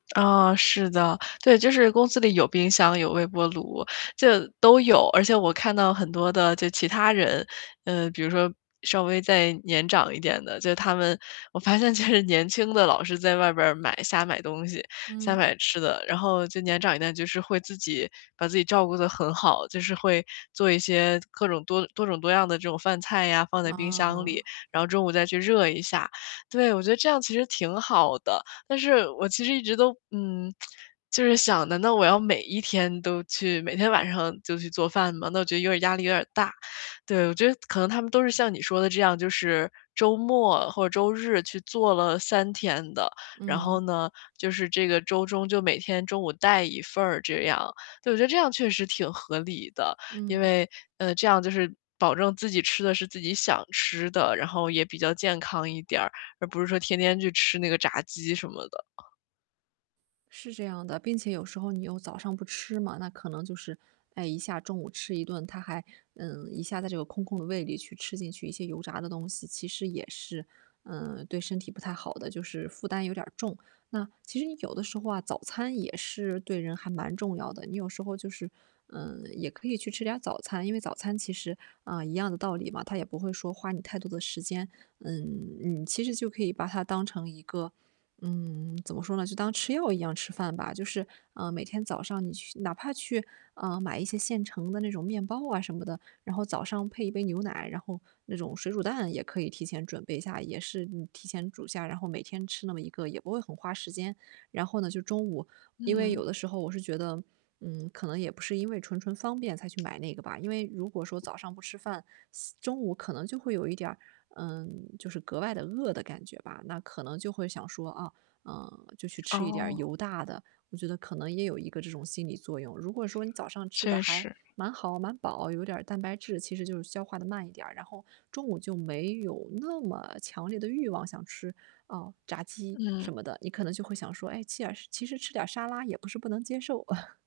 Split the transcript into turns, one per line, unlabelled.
啊，是的。对，就是公司里有冰箱，有微波炉，这都有，而且我看到很多的就其他人，呃，比如说，稍微再年长一点的，就他们我发现其实年轻的老师在外边买瞎买东西，瞎
嗯。
买吃的。然后就年长一点，就是会自己把自己照顾得很好，就是会做一些各种多多种多样的这种饭菜呀，放在冰箱
哦。
里，然后中午再去热一下。对，我觉得这样其实挺好的，但是我其实一直都嗯，就是想的，那我要每一天都去每天晚上就去做饭吗？那我觉得有点压力有点大。对，我觉得可能他们都是像你说的这样，就是周末或者周日去做了3天的。然后
嗯。
呢，就是这个周中就每天中午，带一份儿这样。对，我觉得这样确实挺合理的。因
嗯。
为，呃，这样就是保证自己吃的是自己想吃的，然后也比较健康一点，而不是说天天去吃那个炸鸡什么的。
是这样的。并且有时候你又早上不吃嘛，那可能就是，哎，一下中午吃一顿，它还嗯，一下在这个空空的胃里去吃进去一些油炸的东西，其实也是，嗯，对身体不太好的，就是负担有点重。那其实你有的时候啊，早餐也是对人还蛮重要的，你有时候就是，嗯，也可以去吃点早餐。因为早餐其实，啊，一样的道理嘛，它也不会说花你太多的时间。嗯嗯，其实就可以把它当成一个嗯，怎么说呢，就当吃药一样吃饭吧。就是，啊，每天早上你去哪怕去，呃，买一些现成的那种面包啊什么的，然后早上配一杯牛奶，然后那种水煮蛋也可以提前准备一下，也是嗯，提前煮下，然后每天吃那么一个也不会很花时间。然后呢，就中午因为有
嗯。
的时候我是觉得，嗯，可能也不是因为纯纯方便才去买那个吧。因为如果说早上不吃饭，中午可能就会有一点儿，嗯，就是格外地饿的感觉吧。那可能就会想说，啊嗯，就去吃一点
哦。
油大的，我觉得可能也有一个这种心理作用。如果说你早上吃的
确
还
实。
蛮好、蛮饱，有点蛋白质，其实就是消化地慢一点，然后中午就没有那么强烈的欲望，想吃，呃，炸鸡
嗯。
什么的。你可能就会想说，诶，其耳是其实吃点沙拉也不是不能接受。